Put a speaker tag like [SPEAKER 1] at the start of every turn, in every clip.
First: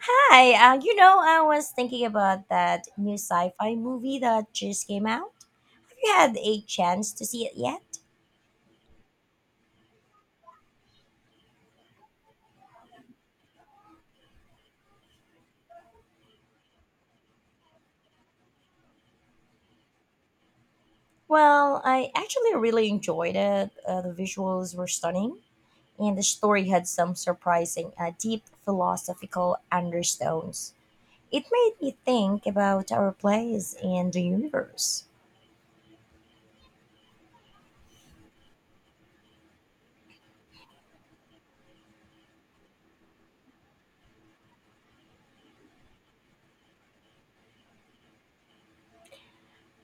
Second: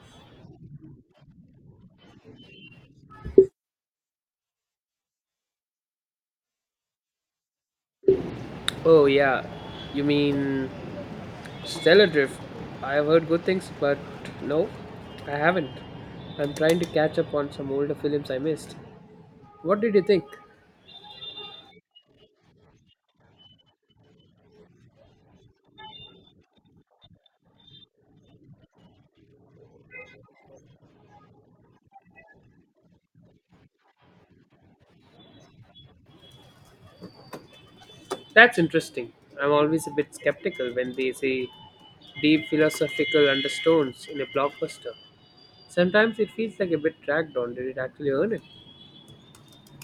[SPEAKER 1] I was thinking about that new sci-fi movie that just came out. Have you had a chance to see it yet?
[SPEAKER 2] Oh, yeah. You mean Stellar Drift? I've heard good things, but no, I haven't. I'm trying to catch up on some older films I missed. What did you think?
[SPEAKER 1] Well, I actually really enjoyed it. The visuals were stunning, and the story had some surprising deep philosophical undertones. It made me think about our place and the universe.
[SPEAKER 2] That's interesting. I'm always a bit skeptical when they say deep philosophical undertones in a blockbuster. Sometimes it feels like a bit dragged on. Did it actually earn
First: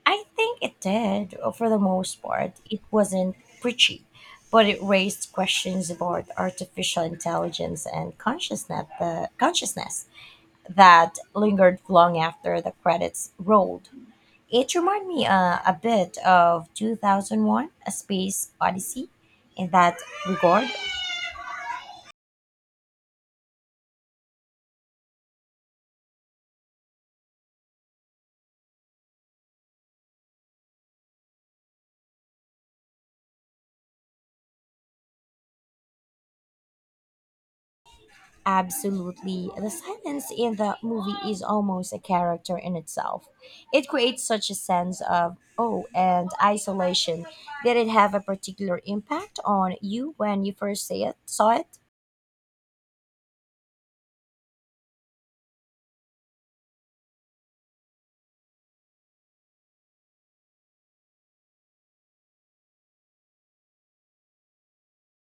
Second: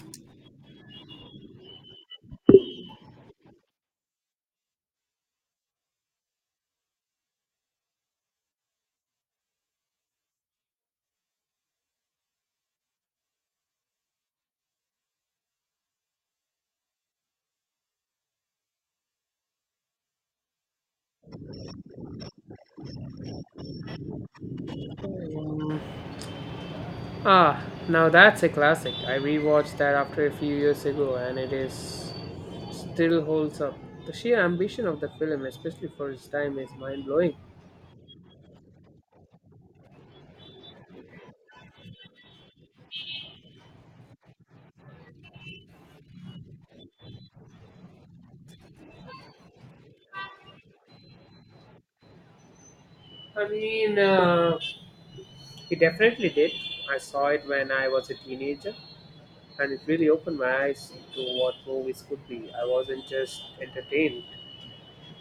[SPEAKER 1] I think it did. For the most part, it wasn't preachy, but it raised questions about artificial intelligence and the consciousness that lingered long after the credits rolled. It reminded me a bit of 2001: A Space Odyssey in that regard.
[SPEAKER 2] it? Ah, now that's a classic. I rewatched that after a few years ago and it is still holds up. The sheer ambition of the film, especially for its time, is mind blowing.
[SPEAKER 1] Absolutely. The silence in the movie is almost a character in itself. It creates such a sense of oh and isolation. Did it have a particular impact on you when you saw it?
[SPEAKER 2] I mean, uh, it definitely did. I saw it when I was a teenager and it really opened my eyes to what movies could be. I wasn't just entertained,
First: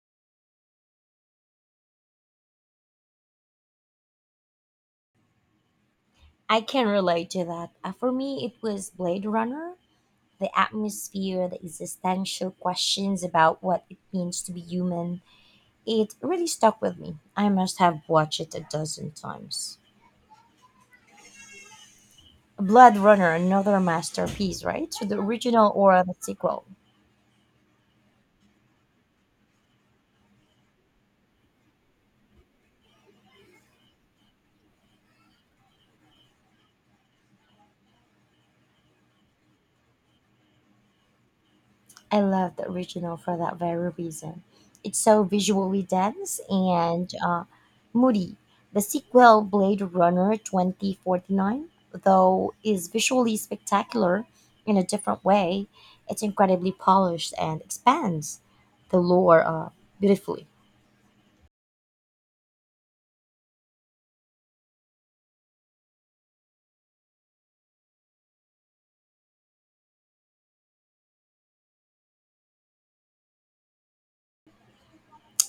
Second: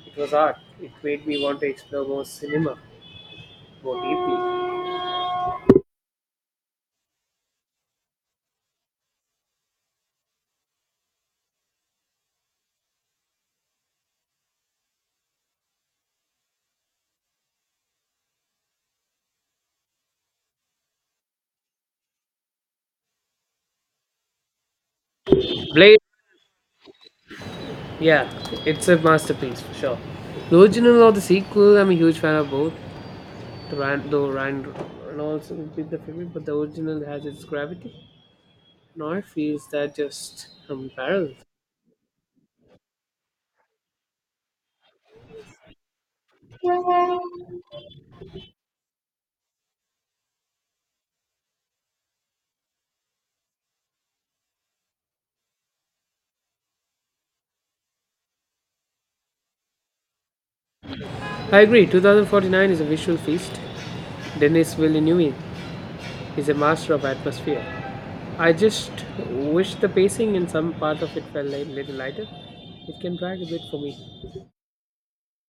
[SPEAKER 2] it was art. It made me want to explore more cinema more deeply.
[SPEAKER 1] I can relate to that. For me, it was Blade Runner. The atmosphere, the existential questions about what it means to be human, it really stuck with me. I must have watched it a dozen times. Blade Runner, another masterpiece, right? So the original
[SPEAKER 2] Blade,
[SPEAKER 1] or the sequel.
[SPEAKER 2] yeah, it's a masterpiece for sure. The original or the sequel, I'm a huge fan of both. Ryan, though Ryan Reynolds will be the favorite, but the original has its gravity. Noir feels that just unparalleled.
[SPEAKER 1] I love the original for that very reason. It's so visually dense and moody. The sequel, Blade Runner 2049, though, is visually spectacular in a different way. It's incredibly polished and expands the lore beautifully.
[SPEAKER 2] I agree, 2049 is a visual feast. Denis Villeneuve is a master of atmosphere. I just wish the pacing in some part of it felt a little lighter. It can drag a bit for me.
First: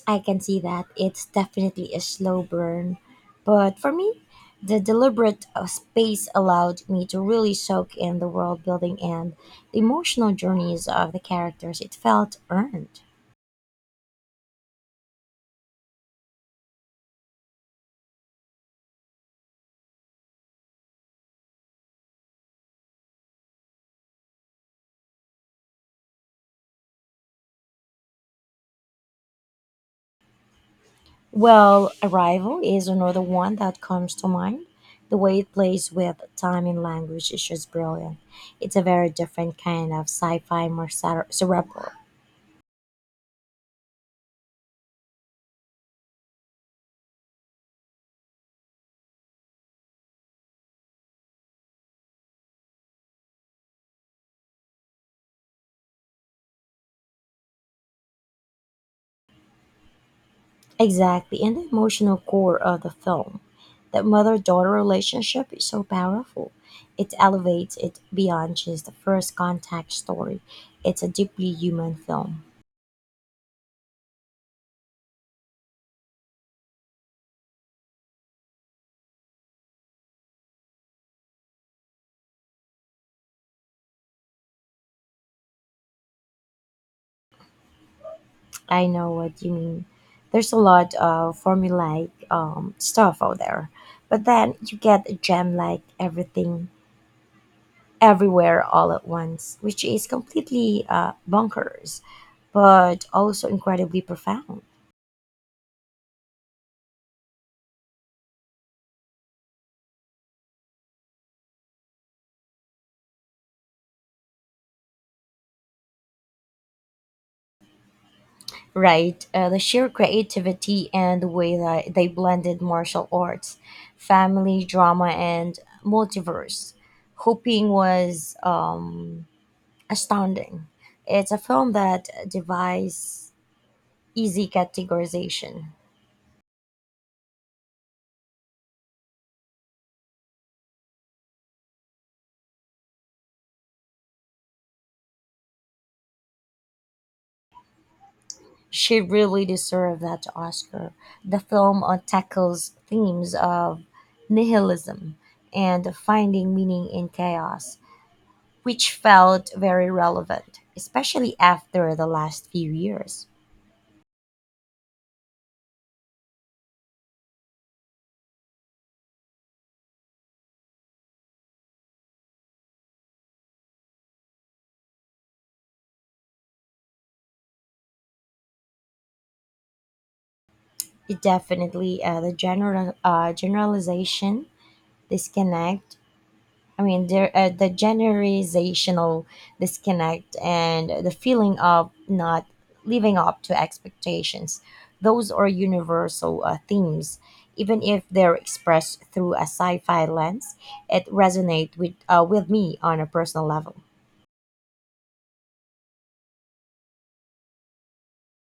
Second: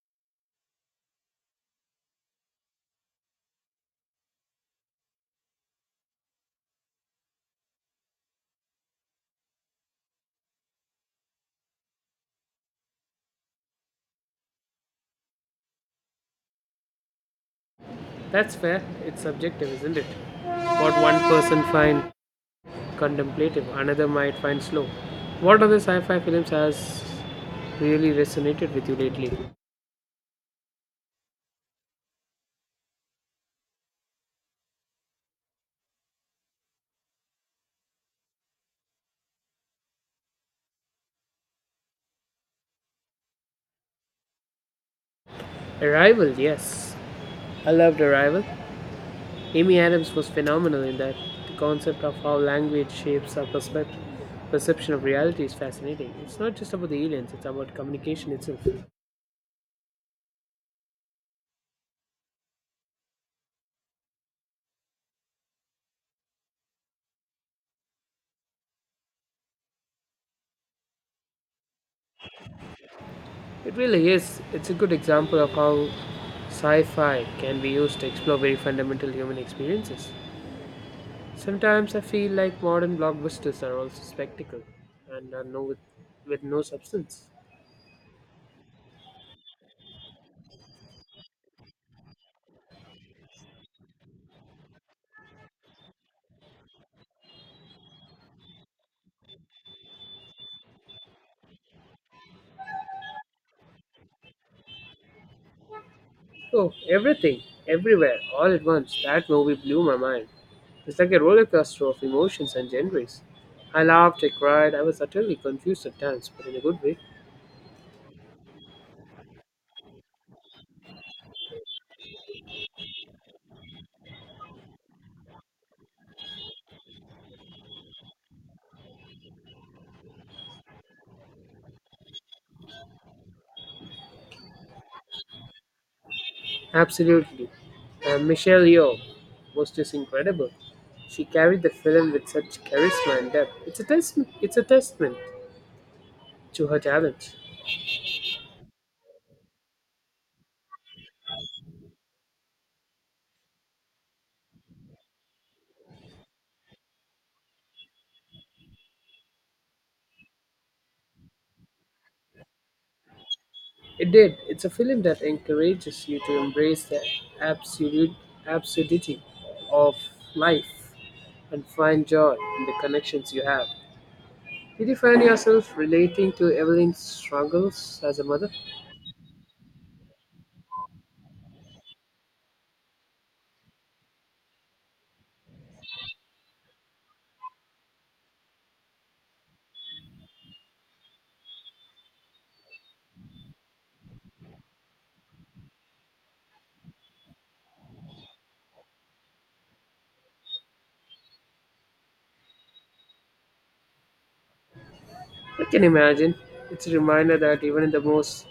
[SPEAKER 1] I can see that. It's definitely a slow burn. But for me, the deliberate space allowed me to really soak in the world building and the emotional journeys of the characters. It felt earned.
[SPEAKER 2] That's fair, it's subjective, isn't it? What one person finds contemplative, another might find slow. What other sci fi films has really resonated with you lately?
[SPEAKER 1] Well, Arrival is another one that comes to mind. The way it plays with time and language is just brilliant. It's a very different kind of sci fi, cerebral.
[SPEAKER 2] Arrival, yes. I loved Arrival. Amy Adams was phenomenal in that. The concept of how language perception of reality is fascinating. It's not just about the aliens, it's about communication itself.
[SPEAKER 1] Exactly, and the emotional core of the film. That mother daughter relationship is so powerful. It elevates it beyond just the first contact story. It's a deeply human film.
[SPEAKER 2] It really is. It's a good example of how sci fi can be used to explore very fundamental human experiences. Sometimes I feel like modern blockbusters are also spectacle and are no, with no substance.
[SPEAKER 1] I know what you mean. There's a lot of formulaic stuff out there, but then you get a gem like everything, everywhere, all at once, which is completely bonkers, but also incredibly profound.
[SPEAKER 2] Oh, everything, everywhere, all at once. That movie blew my mind. It's like a roller coaster of emotions and genres. I laughed, I cried, I was utterly confused at times, but in a good way.
[SPEAKER 1] Right, the sheer creativity and the way that they blended martial arts, family drama, and multiverse, Hoping was astounding. It's a film that defies easy categorization.
[SPEAKER 2] Absolutely. And Michelle Yeoh was just incredible. She carried the film with such charisma and depth. It's a testament to her talent.
[SPEAKER 1] She really deserved that Oscar. The film tackles themes of nihilism and finding meaning in chaos, which felt very relevant, especially after the last few years.
[SPEAKER 2] It did. It's a film that encourages you to embrace the absolute absurdity of life, and find joy in the connections you have. Did you find yourself relating to Evelyn's struggles as a mother?
[SPEAKER 1] It definitely the general generalization disconnect. I mean, the generalizational disconnect and the feeling of not living up to expectations. Those are universal themes, even if they're expressed through a sci-fi lens. It resonates with me on a personal level.
[SPEAKER 2] I can imagine. It's a reminder that even in the most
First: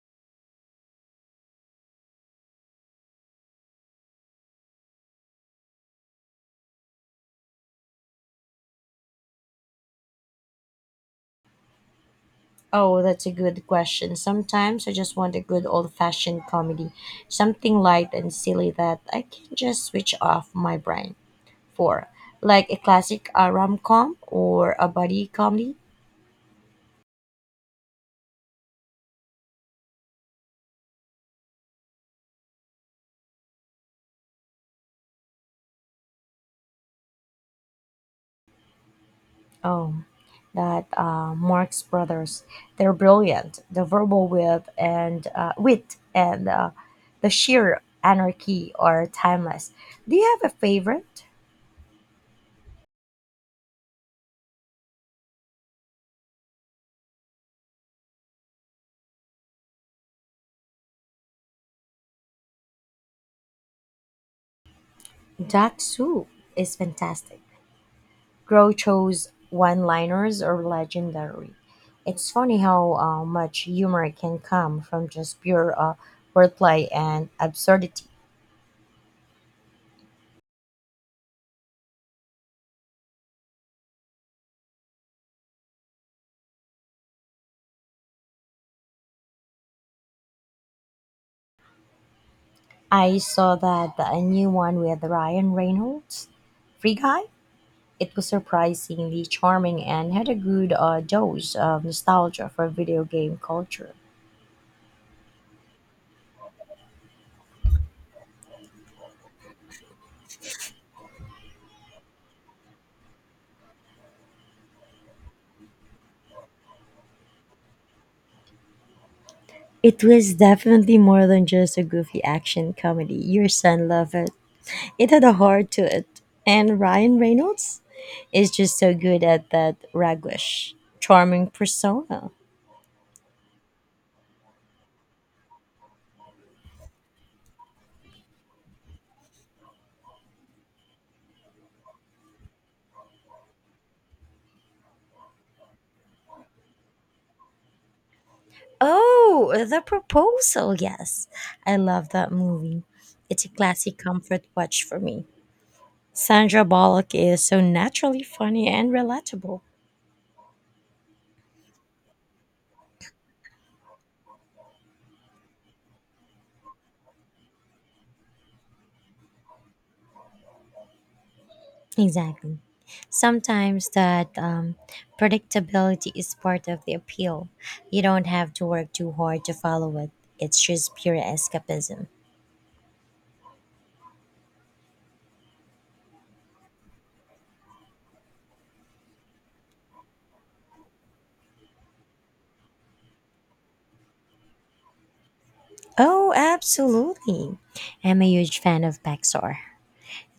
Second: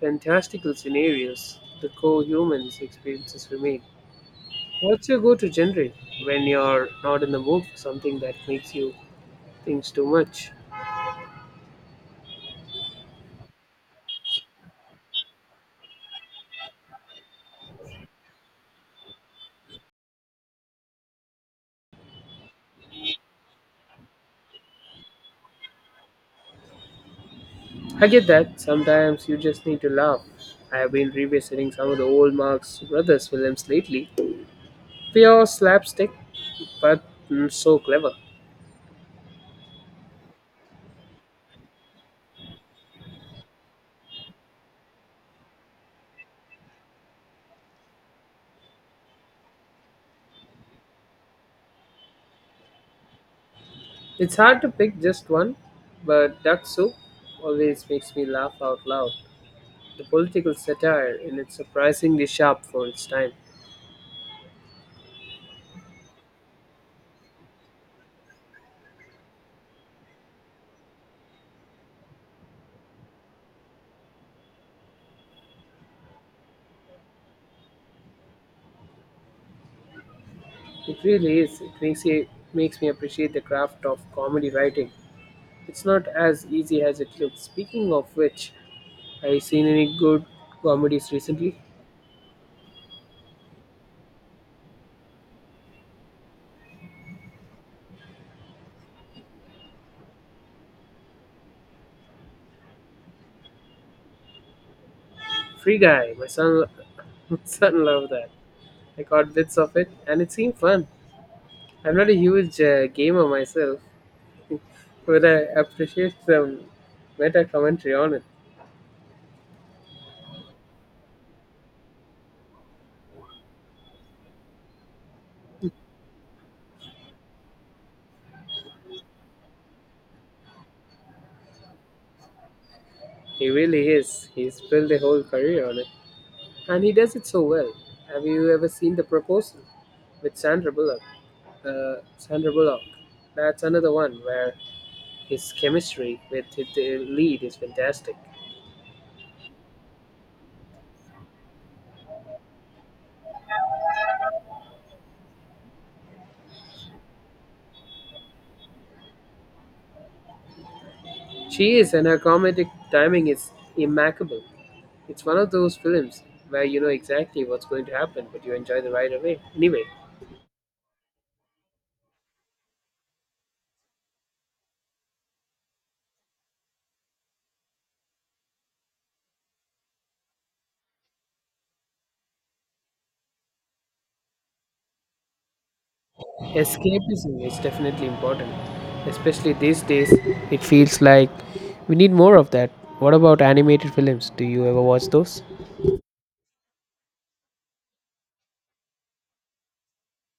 [SPEAKER 2] fantastical scenarios, the core human's experiences remain. What's your go to genre when you're not in the mood for something that makes you think too much?
[SPEAKER 1] Oh, that's a good question. Sometimes I just want a good old fashioned comedy, something light and silly that I can just switch off my brain for, like a classic rom com or a buddy comedy.
[SPEAKER 2] I get that. Sometimes you just need to laugh. I have been revisiting some of the old Marx Brothers films lately. They are slapstick, but so clever.
[SPEAKER 1] Oh, that Marx Brothers. They're brilliant. The verbal wit and the sheer anarchy are timeless. Do you have a favorite?
[SPEAKER 2] It's hard to pick just one, but Duck Soup always makes me laugh out loud. The political satire in it's surprisingly sharp for its time.
[SPEAKER 1] Dak Soup is fantastic. Groucho's one-liners are legendary. It's funny how much humor can come from just pure wordplay and absurdity.
[SPEAKER 2] It really is. It makes you makes me appreciate the craft of comedy writing. It's not as easy as it looks. Speaking of which, have you seen any good comedies recently?
[SPEAKER 1] I saw that the new one with Ryan Reynolds, Free Guy. It was surprisingly charming and had a good dose of nostalgia for video game culture.
[SPEAKER 2] Free Guy, my son, my son loved that. I caught bits of it, and it seemed fun. I'm not a huge gamer myself, but I appreciate some meta commentary on it.
[SPEAKER 1] It was definitely more than just a goofy action comedy. Your son loved it. It had a heart to it. And Ryan Reynolds is just so good at that raguish, charming persona.
[SPEAKER 2] He really is. He's built a whole career on it. And he does it so well. Have you ever seen The Proposal with Sandra Bullock? Sandra Bullock. That's another one where his chemistry with the lead is fantastic.
[SPEAKER 1] Oh, The Proposal, yes. I love that movie. It's a classic comfort watch for me. Sandra Bullock is so naturally funny and relatable.
[SPEAKER 2] She is, and her comedic timing is impeccable. It's one of those films where you know exactly what's going to happen, but you enjoy the ride away. Anyway,
[SPEAKER 1] Exactly. Sometimes that predictability is part of the appeal. You don't have to work too hard to follow it, it's just pure escapism.
[SPEAKER 2] escapism is definitely important, especially these days. It feels like we need more of that. What about animated films? Do you ever watch those?
[SPEAKER 1] Oh, absolutely. I'm a huge fan of Pixar.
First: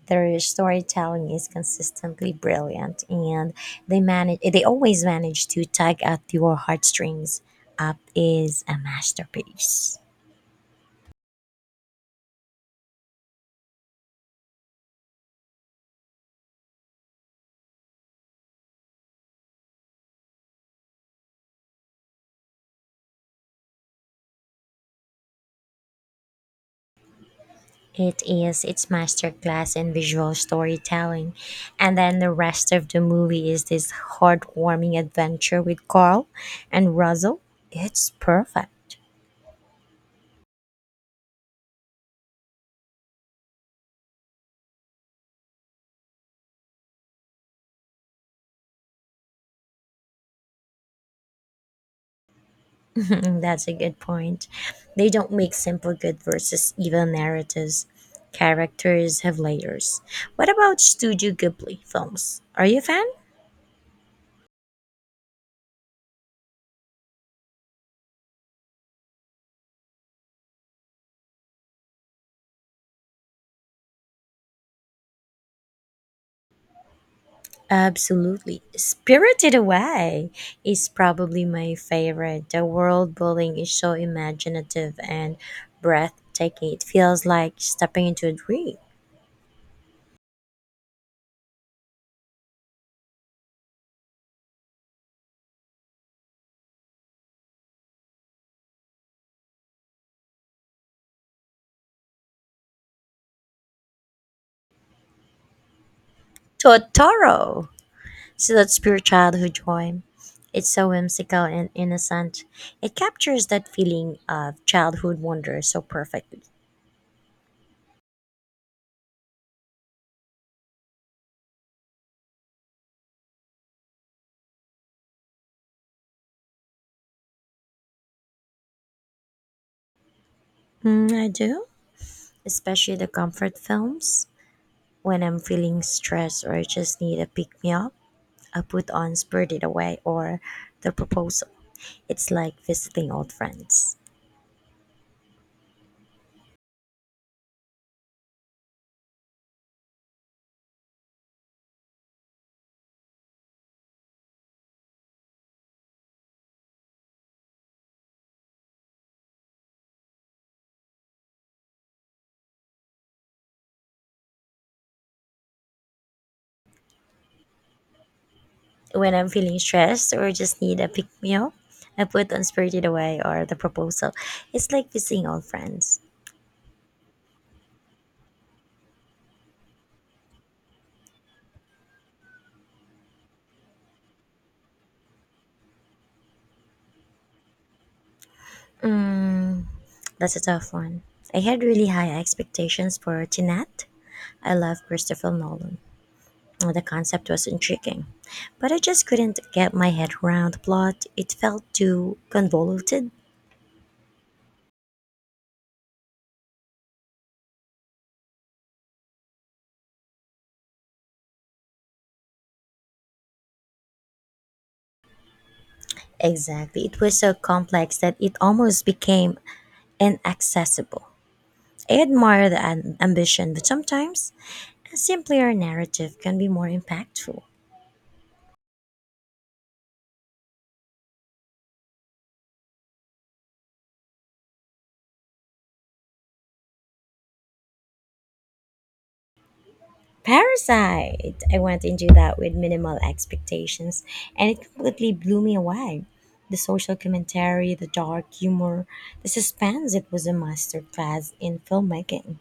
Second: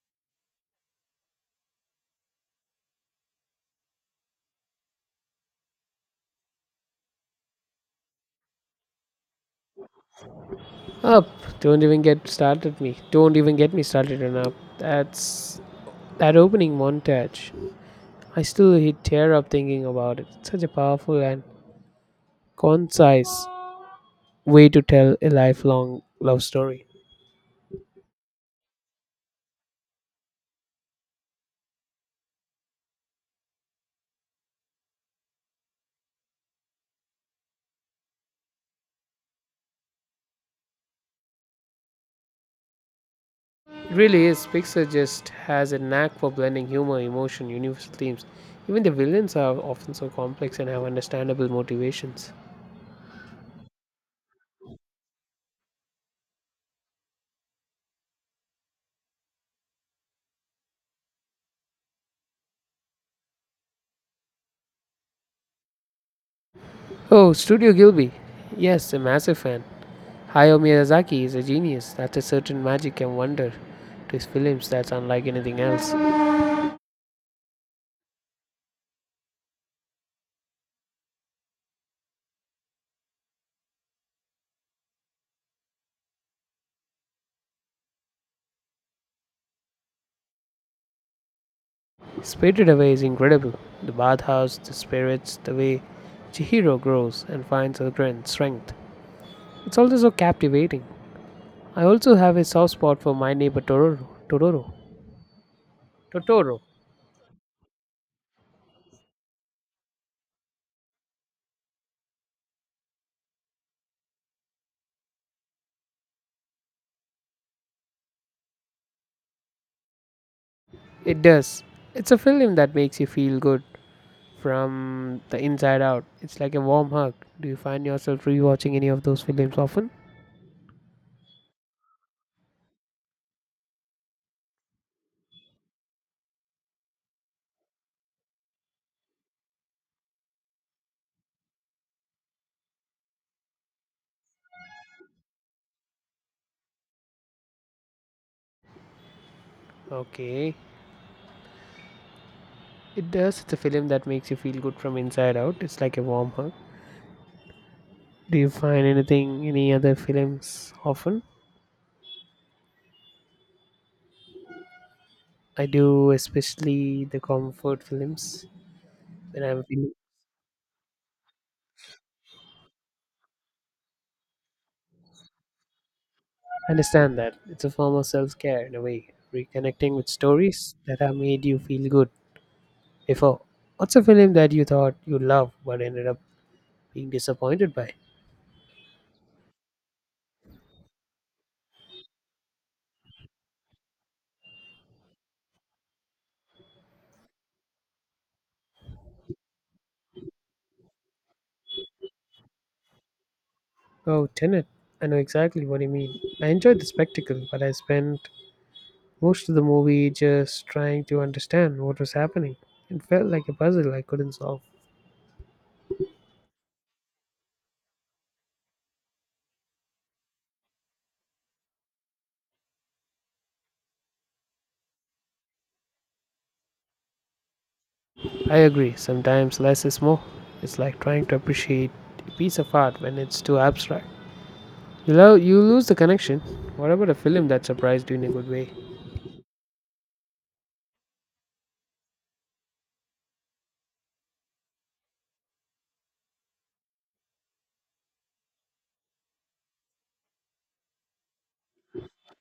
[SPEAKER 1] Their storytelling is consistently brilliant and they always manage to tug at your heartstrings. Up is a masterpiece.
[SPEAKER 2] Up. Don't even get started me. Don't even get me started on Up. That's that opening montage. I still hit tear up thinking about it. Such a powerful and concise way to tell a lifelong love story.
[SPEAKER 1] It is its masterclass in visual storytelling. And then the rest of the movie is this heartwarming adventure with Carl and Russell. It's perfect.
[SPEAKER 2] Really is. Pixar just has a knack for blending humor, emotion, universal themes. Even the villains are often so complex and have understandable motivations.
[SPEAKER 1] That's a good point. They don't make simple good versus evil narratives. Characters have layers. What about Studio Ghibli films? Are you a fan?
[SPEAKER 2] Oh, Studio Gilby. Yes, a massive fan. Hayao Miyazaki is a genius. That's a certain magic and wonder to his films that's unlike anything else.
[SPEAKER 1] Absolutely. Spirited Away is probably my favorite. The world building is so imaginative and breathtaking. It feels like stepping into a dream.
[SPEAKER 2] Spirited Away is incredible. The bathhouse, the spirits, the way Chihiro grows and finds her grand strength. It's also so captivating. I also have a soft spot for my neighbor Tororo. Tororo. Totoro.
[SPEAKER 1] Totoro, so that's pure childhood joy. It's so whimsical and innocent. It captures that feeling of childhood wonder so perfectly.
[SPEAKER 2] It does. It's a film that makes you feel good from the inside out. It's like a warm hug. Do you find yourself rewatching any of those films often?
[SPEAKER 1] Mm, I do, especially the comfort films. When I'm feeling stressed or I just need a pick me up, I put on Spirited Away or The Proposal. It's like visiting old friends.
[SPEAKER 2] Okay. It does. It's a film that makes you feel good from inside out. It's like a warm hug. Do you find anything, any other films often? I do, especially the comfort films.
[SPEAKER 1] When I'm
[SPEAKER 2] When
[SPEAKER 1] feeling
[SPEAKER 2] I'm feeling,
[SPEAKER 1] stressed or just need a pick me up, I put on Spirited Away or The Proposal. It's like visiting old friends.
[SPEAKER 2] I understand that it's a form of self care in a way, reconnecting with stories that have made you feel good before. What's a film that you thought you loved but ended up being disappointed by?
[SPEAKER 1] That's a tough one. I had really high expectations for Tenet. I love Christopher Nolan. The concept was intriguing, but I just couldn't get my head around the plot. It felt too convoluted.
[SPEAKER 2] Oh, Tenet. I know exactly what you mean. I enjoyed the spectacle, but I spent most of the movie just trying to understand what was happening. It felt like a puzzle I couldn't solve.
[SPEAKER 1] Exactly. It was so complex that it almost became inaccessible. I admire the ambition, but sometimes a simpler narrative can be more impactful.
[SPEAKER 2] I agree, sometimes less is more. It's like trying to appreciate a piece of art when it's too abstract. You lose the connection. What about a film that surprised you in a good way?
[SPEAKER 1] Parasite! I went into that with minimal expectations and it completely blew me away. The social commentary, the dark humor, the suspense, it was a masterclass in filmmaking.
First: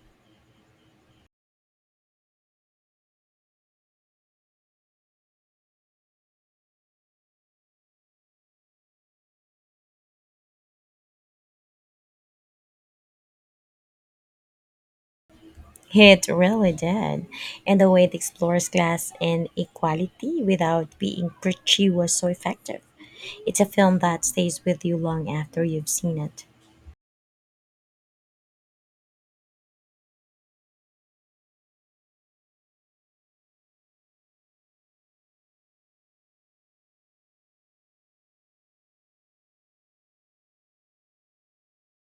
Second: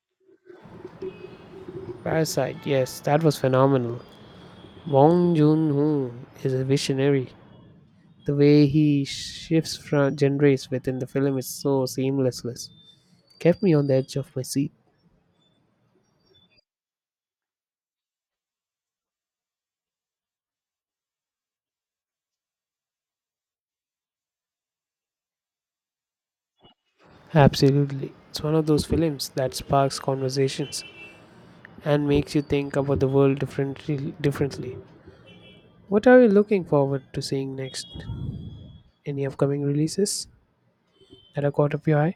[SPEAKER 2] Parasite, yes, that was phenomenal. Bong Joon Ho is a visionary. The way he shifts from genres within the film is so seamlessless. Kept me on the edge of my seat.
[SPEAKER 1] It really did. And the way it explores class inequality without being preachy was so effective. It's a film that stays with you long after you've seen it.
[SPEAKER 2] Absolutely. It's one of those films that sparks conversations and makes you think about the world differently. What are you looking forward to seeing next? Any upcoming releases that are caught up your eye?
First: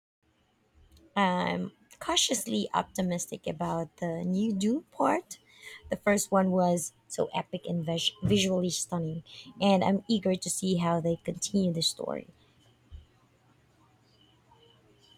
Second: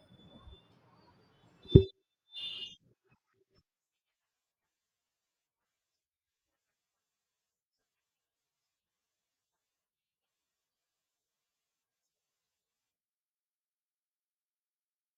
[SPEAKER 1] I'm cautiously optimistic about the new Dune part. The first one was so epic and visually stunning, and I'm eager to see how they continue the story.